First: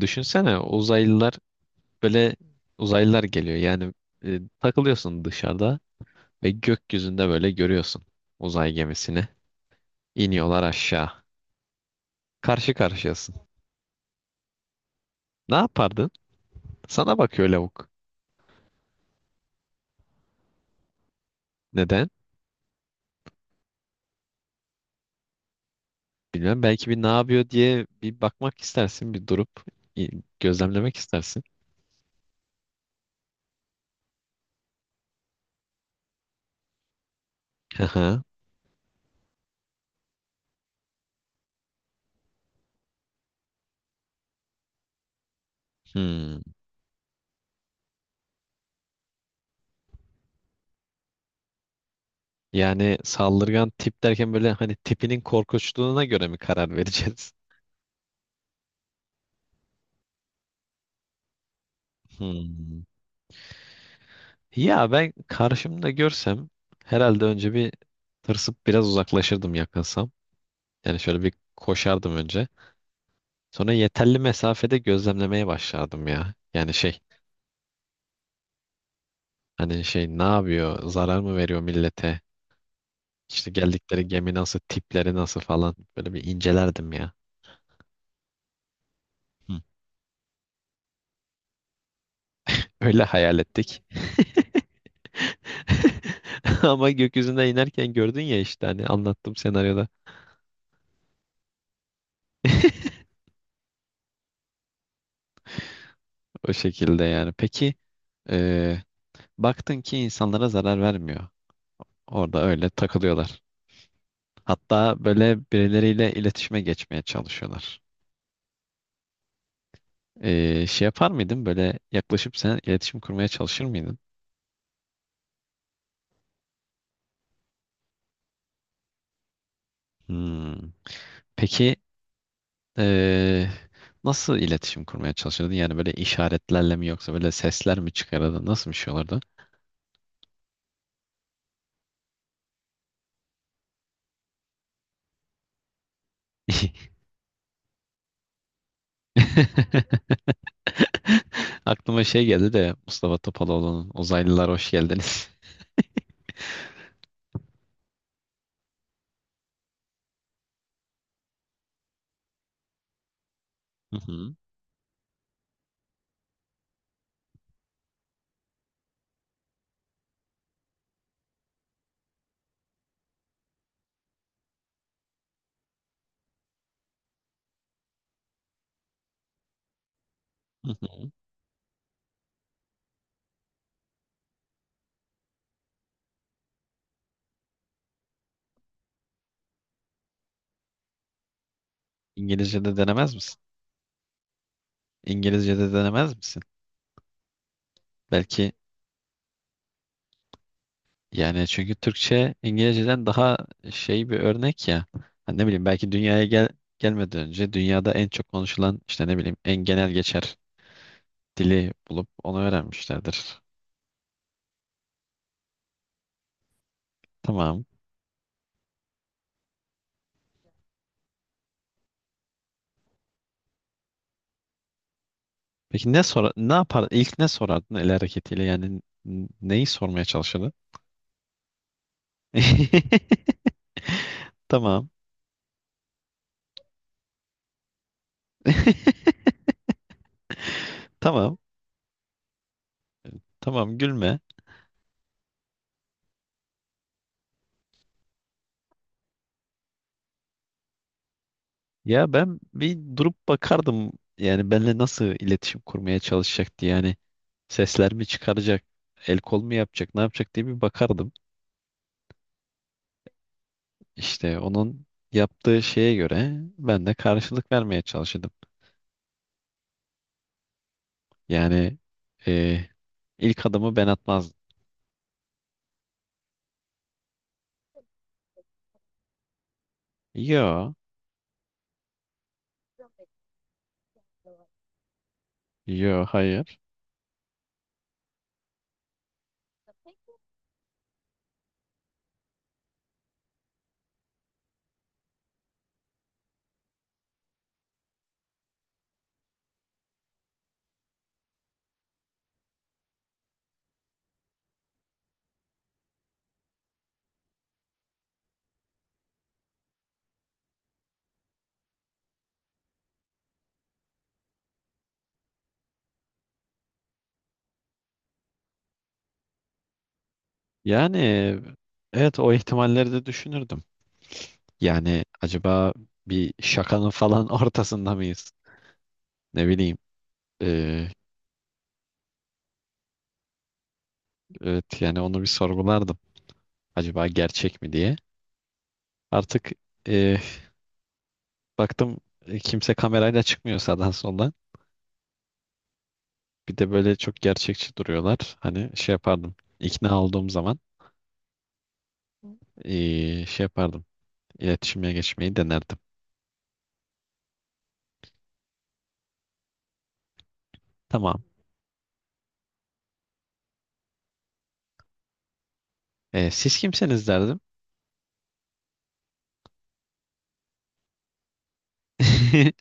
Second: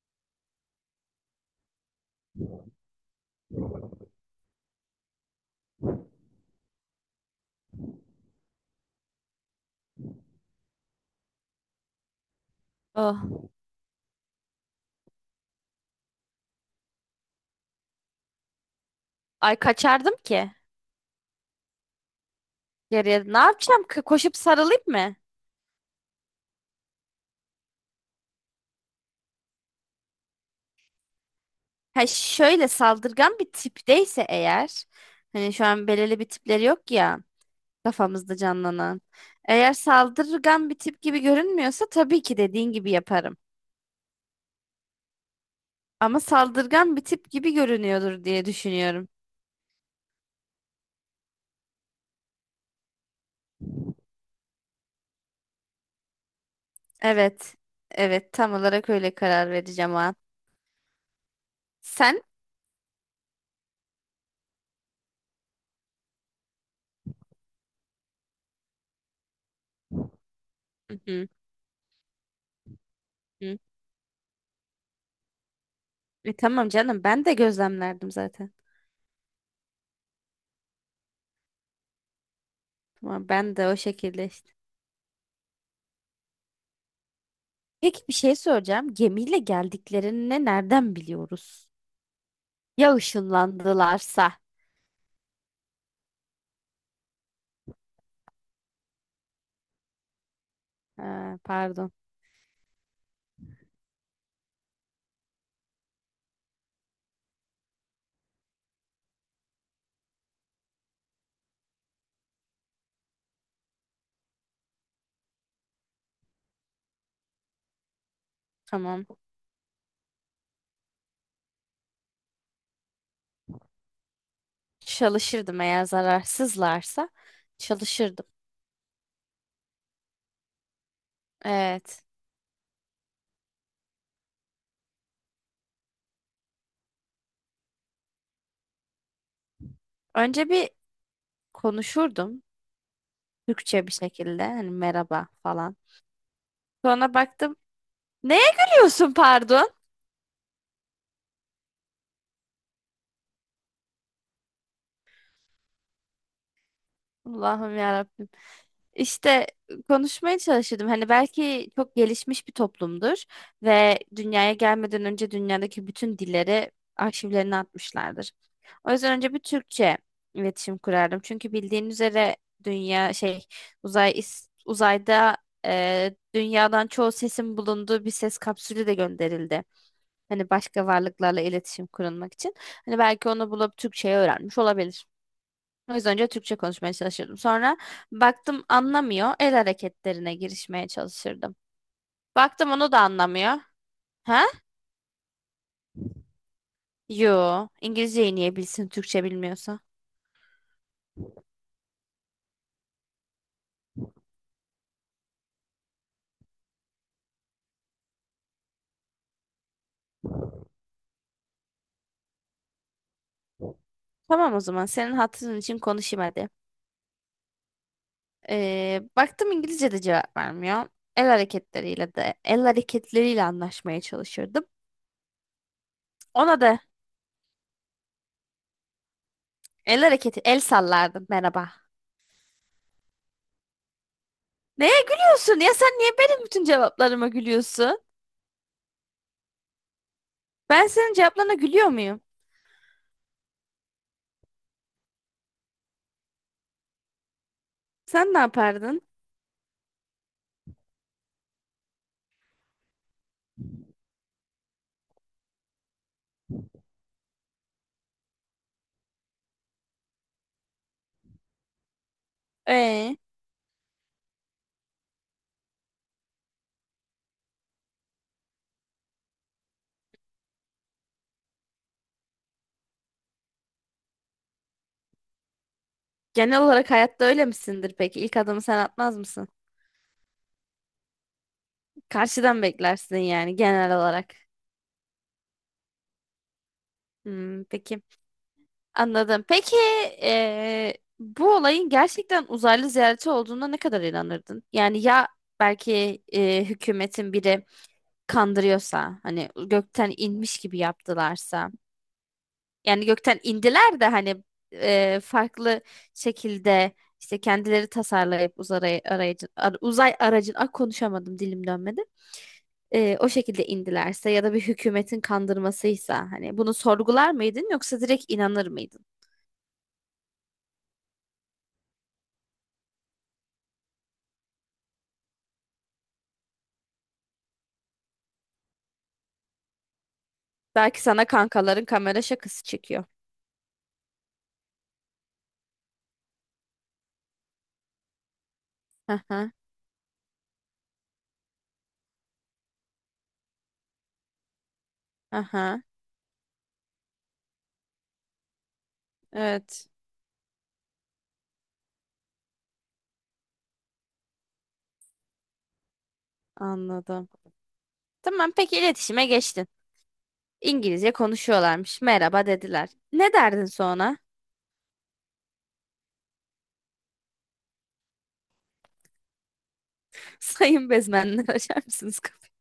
Düşünsene uzaylılar, böyle uzaylılar geliyor. Yani takılıyorsun dışarıda ve gökyüzünde böyle görüyorsun uzay gemisini. İniyorlar aşağı. Karşı karşıyasın. Oh. Ne yapardın? Sana bakıyor lavuk. Ay kaçardım ki. Neden? Geriye ne yapacağım? Koşup sarılayım mı? Bilmem, belki bir ne yapıyor diye bir bakmak istersin, bir durup i- gözlemlemek istersin. Ha şöyle saldırgan bir tipteyse eğer. Hani şu an belirli bir tipleri yok ya. Hı hı. Kafamızda canlanan. Eğer saldırgan bir tip gibi görünmüyorsa tabii ki dediğin gibi yaparım. Ama Hmm. saldırgan bir tip gibi görünüyordur diye düşünüyorum. Yani saldırgan tip derken böyle hani tipinin korkunçluğuna göre mi karar vereceğiz? Evet. Evet, tam olarak öyle karar vereceğim o an. Sen? Hmm. Ya ben karşımda görsem herhalde önce bir tırsıp biraz uzaklaşırdım, yakınsam. Hı Yani şöyle hı, bir koşardım önce. hı. Sonra yeterli mesafede gözlemlemeye başlardım ya. Tamam Yani şey, canım, ben de gözlemlerdim zaten. hani şey ne yapıyor? Zarar mı veriyor millete? Tamam, İşte ben de o geldikleri şekilde gemi işte. nasıl, tipleri nasıl falan. Böyle bir incelerdim ya. Peki, bir şey soracağım. Gemiyle Hı. geldiklerini nereden biliyoruz? Ya Öyle hayal ettik. ışınlandılarsa? Ama gökyüzüne inerken gördün ya, işte hani anlattım senaryoda. Ha, pardon. O şekilde yani. Peki eee, Baktın ki insanlara zarar vermiyor. Orada öyle takılıyorlar. Hatta böyle birileriyle iletişime geçmeye çalışıyorlar. Tamam. Şey yapar mıydın? Böyle yaklaşıp sen iletişim kurmaya çalışır mıydın? Çalışırdım, eğer zararsızlarsa çalışırdım. Hmm. Peki Evet. ee, nasıl iletişim kurmaya çalışırdın? Yani böyle işaretlerle mi, yoksa böyle sesler mi çıkarırdın? Nasıl bir şey olurdu? Önce bir konuşurdum Türkçe bir şekilde, hani merhaba falan. Sonra baktım, neye gülüyorsun pardon? Aklıma şey geldi de, Mustafa Topaloğlu'nun Uzaylılar Hoş Geldiniz. Allah'ım ya. İşte konuşmaya çalışırdım. Hani belki çok gelişmiş bir toplumdur Hı ve hı, dünyaya gelmeden önce dünyadaki bütün dilleri arşivlerine atmışlardır. O yüzden önce bir Türkçe iletişim kurardım. Çünkü bildiğin üzere dünya şey, uzayda dünyadan çoğu sesin bulunduğu bir ses kapsülü de gönderildi. Hani hı başka hı. varlıklarla iletişim kurulmak için. Hani belki onu bulup Türkçe'ye öğrenmiş olabilir. O yüzden önce Türkçe konuşmaya çalışırdım. Sonra baktım anlamıyor. El hareketlerine girişmeye çalışırdım. Baktım İngilizce'de onu da denemez misin? anlamıyor. Ha? İngilizce'de denemez misin? Yo. İngilizceyi Belki, niye bilsin Türkçe bilmiyorsa? yani çünkü Türkçe İngilizce'den daha şey bir örnek ya. Hani ne bileyim, belki dünyaya gelmeden önce dünyada en çok konuşulan, işte ne bileyim, en genel geçer dili bulup onu öğrenmişlerdir. Tamam, o zaman senin hatırın için konuşayım hadi. Tamam. Baktım İngilizce de cevap vermiyor. El hareketleriyle anlaşmaya çalışırdım. Peki ne sor ne Ona da yapar ilk ne sorardın el hareketiyle, yani neyi sormaya çalışırdın? el sallardım, merhaba. Tamam. Neye gülüyorsun ya, sen niye benim bütün cevaplarıma gülüyorsun? Ben senin Tamam. cevaplarına gülüyor muyum? Tamam, gülme. Sen ne yapardın? Ya ben bir durup bakardım, yani benimle nasıl iletişim kurmaya çalışacaktı, yani sesler mi çıkaracak, el kol mu yapacak, ne yapacak diye bir bakardım. Ee, İşte onun yaptığı şeye göre ben de karşılık vermeye çalışırdım. Yani e, ilk adımı ben atmazdım. Genel olarak hayatta öyle misindir peki? İlk adımı sen atmaz mısın? Yo, Karşıdan beklersin yani genel olarak. yo, hayır, Hmm, peki. Anladım. Peki bu olayın gerçekten uzaylı ziyareti olduğuna ne kadar inanırdın? Yani ya belki hükümetin biri kandırıyorsa, hani gökten inmiş gibi yaptılarsa, yani gökten indiler de hani farklı şekilde işte kendileri tasarlayıp uzay aracın, ah, konuşamadım, dilim dönmedi. O şekilde indilerse ya da bir hükümetin kandırmasıysa, hani bunu sorgular mıydın yoksa direkt inanır mıydın? yani evet, o ihtimalleri de düşünürdüm. Yani acaba bir şakanın falan ortasında mıyız, ne bileyim. E, Belki sana kankaların kamera şakası çekiyor. evet, yani onu bir sorgulardım, acaba gerçek mi diye. Artık Aha, e, baktım kimse kamerayla çıkmıyor sağdan soldan. aha. Bir de böyle çok gerçekçi duruyorlar. Hani şey yapardım. Evet, İkna olduğum zaman şey yapardım. İletişime geçmeyi denerdim. anladım. Tamam, peki iletişime geçtin. İngilizce Tamam. konuşuyorlarmış. Merhaba dediler. Ne derdin sonra? Siz kimsiniz derdim. Sayın bezmenler, açar mısınız kapıyı?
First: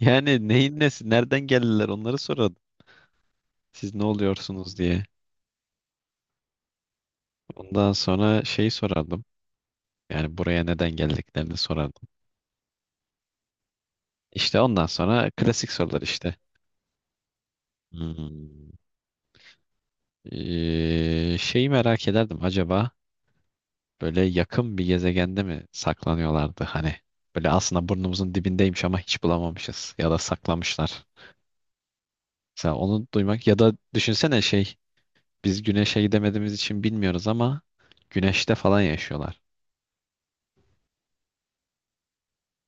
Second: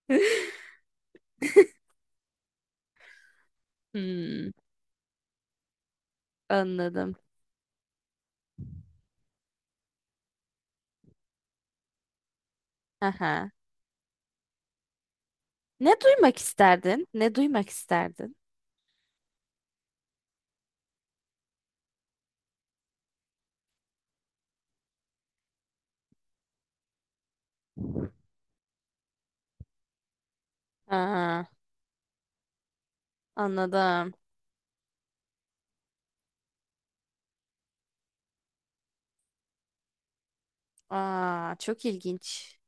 Yani neyin nesi, nereden geldiler, onları sorardım. Siz ne Hmm, oluyorsunuz diye. anladım. Ondan sonra şeyi sorardım. Yani buraya neden geldiklerini sorardım. Aha. İşte ondan sonra klasik Ne sorular işte. duymak isterdin? Ne duymak isterdin? Hmm. Şeyi merak ederdim, acaba böyle yakın bir gezegende mi saklanıyorlardı, hani böyle aslında burnumuzun dibindeymiş ama hiç bulamamışız ya da saklamışlar. Aa, Mesela onu duymak, ya da anladım. düşünsene şey, biz güneşe gidemediğimiz için bilmiyoruz ama güneşte falan yaşıyorlar. Aa, çok ilginç.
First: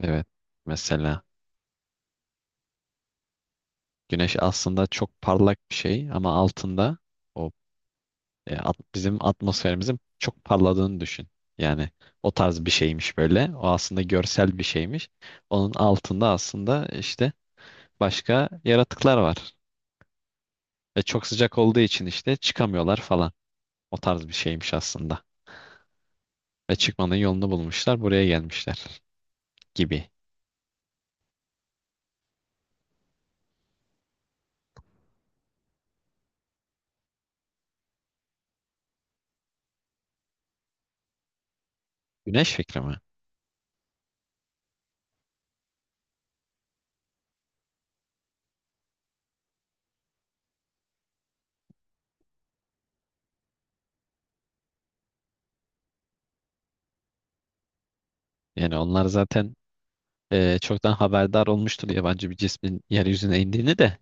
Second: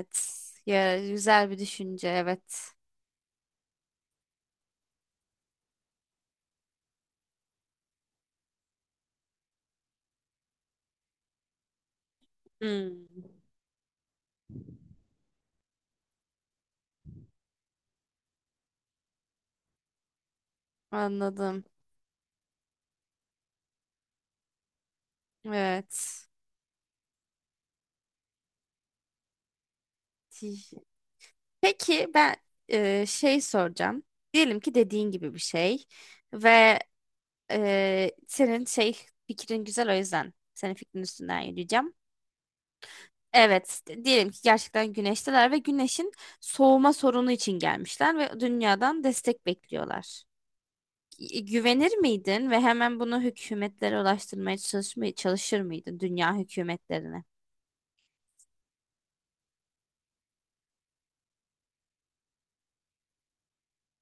Evet, Ya, mesela güzel bir düşünce. Evet. güneş aslında çok parlak bir şey ama altında o bizim atmosferimizin çok parladığını düşün. Yani o tarz bir Hmm, şeymiş böyle. O aslında görsel bir şeymiş. Onun altında aslında işte başka yaratıklar var. Ve çok sıcak anladım. olduğu için işte çıkamıyorlar falan. O tarz bir şeymiş aslında. Evet. Ve çıkmanın yolunu bulmuşlar, buraya gelmişler gibi. Peki ben şey soracağım. Diyelim ki dediğin gibi bir şey ve senin şey fikrin güzel, o yüzden senin fikrin üstünden yürüyeceğim. Güneş fikri mi? Evet, diyelim ki gerçekten güneşteler ve güneşin soğuma sorunu için gelmişler ve dünyadan destek bekliyorlar. Güvenir miydin ve hemen bunu hükümetlere ulaştırmaya çalışmaya çalışır mıydın, dünya hükümetlerine? Yani onlar zaten çoktan haberdar olmuştur yabancı bir cismin yeryüzüne indiğini de,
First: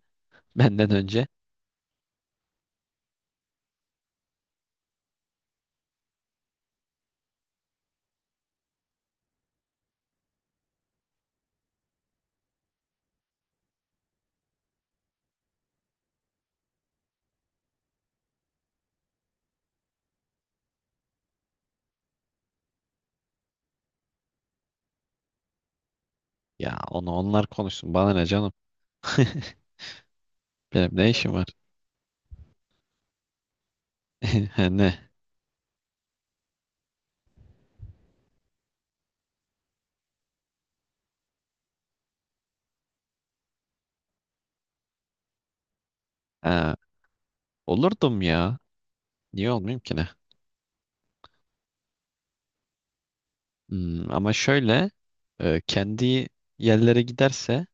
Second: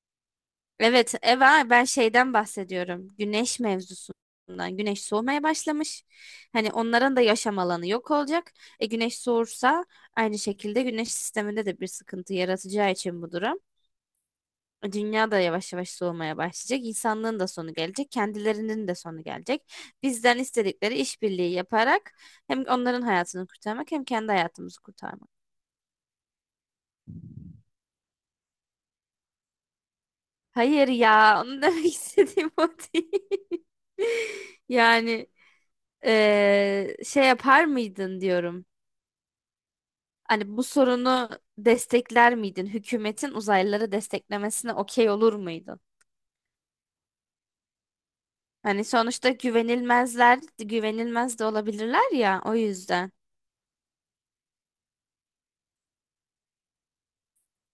benden Evet, önce. Eva, ben şeyden bahsediyorum. Güneş mevzusundan. Güneş soğumaya başlamış. Hani onların da yaşam alanı yok olacak. E güneş soğursa, aynı şekilde güneş sisteminde de bir sıkıntı yaratacağı için bu durum. Dünya da yavaş yavaş soğumaya başlayacak. İnsanlığın da sonu gelecek. Kendilerinin de sonu gelecek. Bizden istedikleri işbirliği yaparak hem onların hayatını kurtarmak hem kendi hayatımızı kurtarmak. Ya onu onlar konuşsun. Bana ne canım? Hayır Benim ne işim ya, var? onu demek istediğim o değil. Ne? Yani şey yapar mıydın diyorum. Hani bu sorunu destekler miydin? Hükümetin uzaylıları desteklemesine okey olur muydun? Ha, olurdum ya. Hani sonuçta Niye olmayayım ki, ne? güvenilmezler, güvenilmez de olabilirler ya, o yüzden. Hmm, ama şöyle kendi yerlere giderse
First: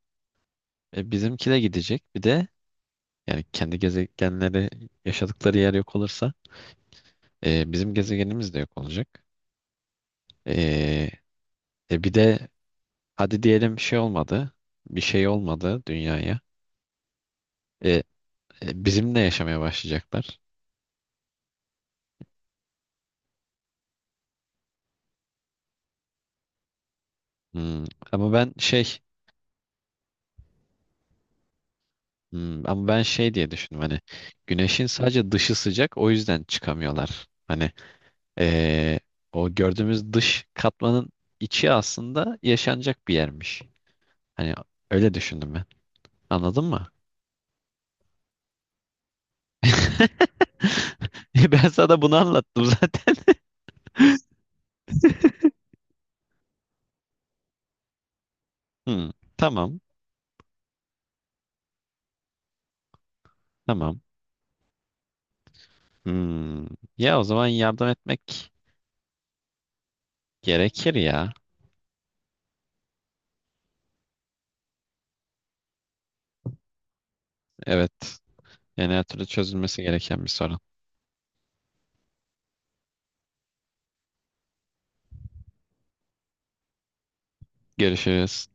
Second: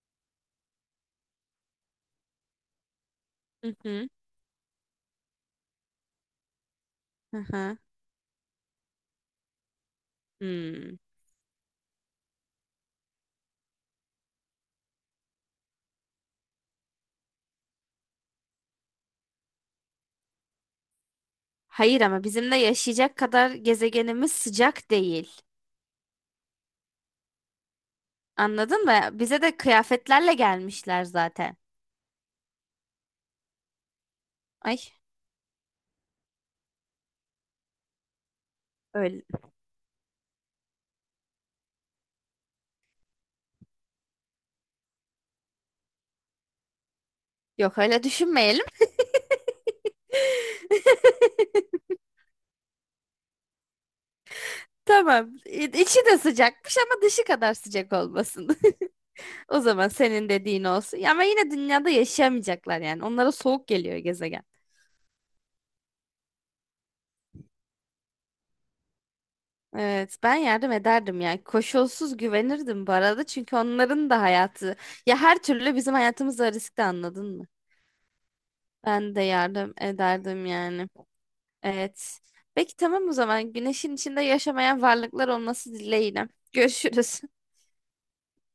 bizimki de gidecek. Bir de yani Hı kendi hı. gezegenleri, yaşadıkları yer yok olursa, Hı hı. bizim gezegenimiz de yok olacak. Hmm. E, Bir de hadi diyelim şey olmadı. Bir şey olmadı dünyaya. E, Bizimle yaşamaya başlayacaklar. Hayır, ama bizimle yaşayacak kadar gezegenimiz sıcak değil. Hmm, ama ben Anladın şey mı? Bize de kıyafetlerle gelmişler zaten. Ama ben şey diye düşündüm, hani Ay güneşin sadece dışı sıcak, o yüzden çıkamıyorlar. Hani eee, öyle. o gördüğümüz dış katmanın içi aslında yaşanacak bir yermiş. Hani öyle düşündüm ben. Anladın mı? Yok, öyle düşünmeyelim. Ben sana bunu anlattım zaten. Tamam. İçi de sıcakmış ama dışı kadar sıcak olmasın. Hmm, O tamam, zaman senin dediğin olsun. Ya ama yine dünyada yaşayamayacaklar yani. Onlara soğuk geliyor tamam. gezegen. Hmm, ya o zaman yardım etmek Evet, ben yardım gerekir ederdim ya. yani. Koşulsuz güvenirdim bu arada, çünkü onların da hayatı, ya her türlü bizim hayatımızda riskli, anladın mı? Evet. Yani her Ben de türlü yardım çözülmesi gereken bir ederdim sorun. yani. Evet. Peki tamam, o zaman güneşin içinde yaşamayan varlıklar olması dileğiyle. Görüşürüz. Görüşürüz.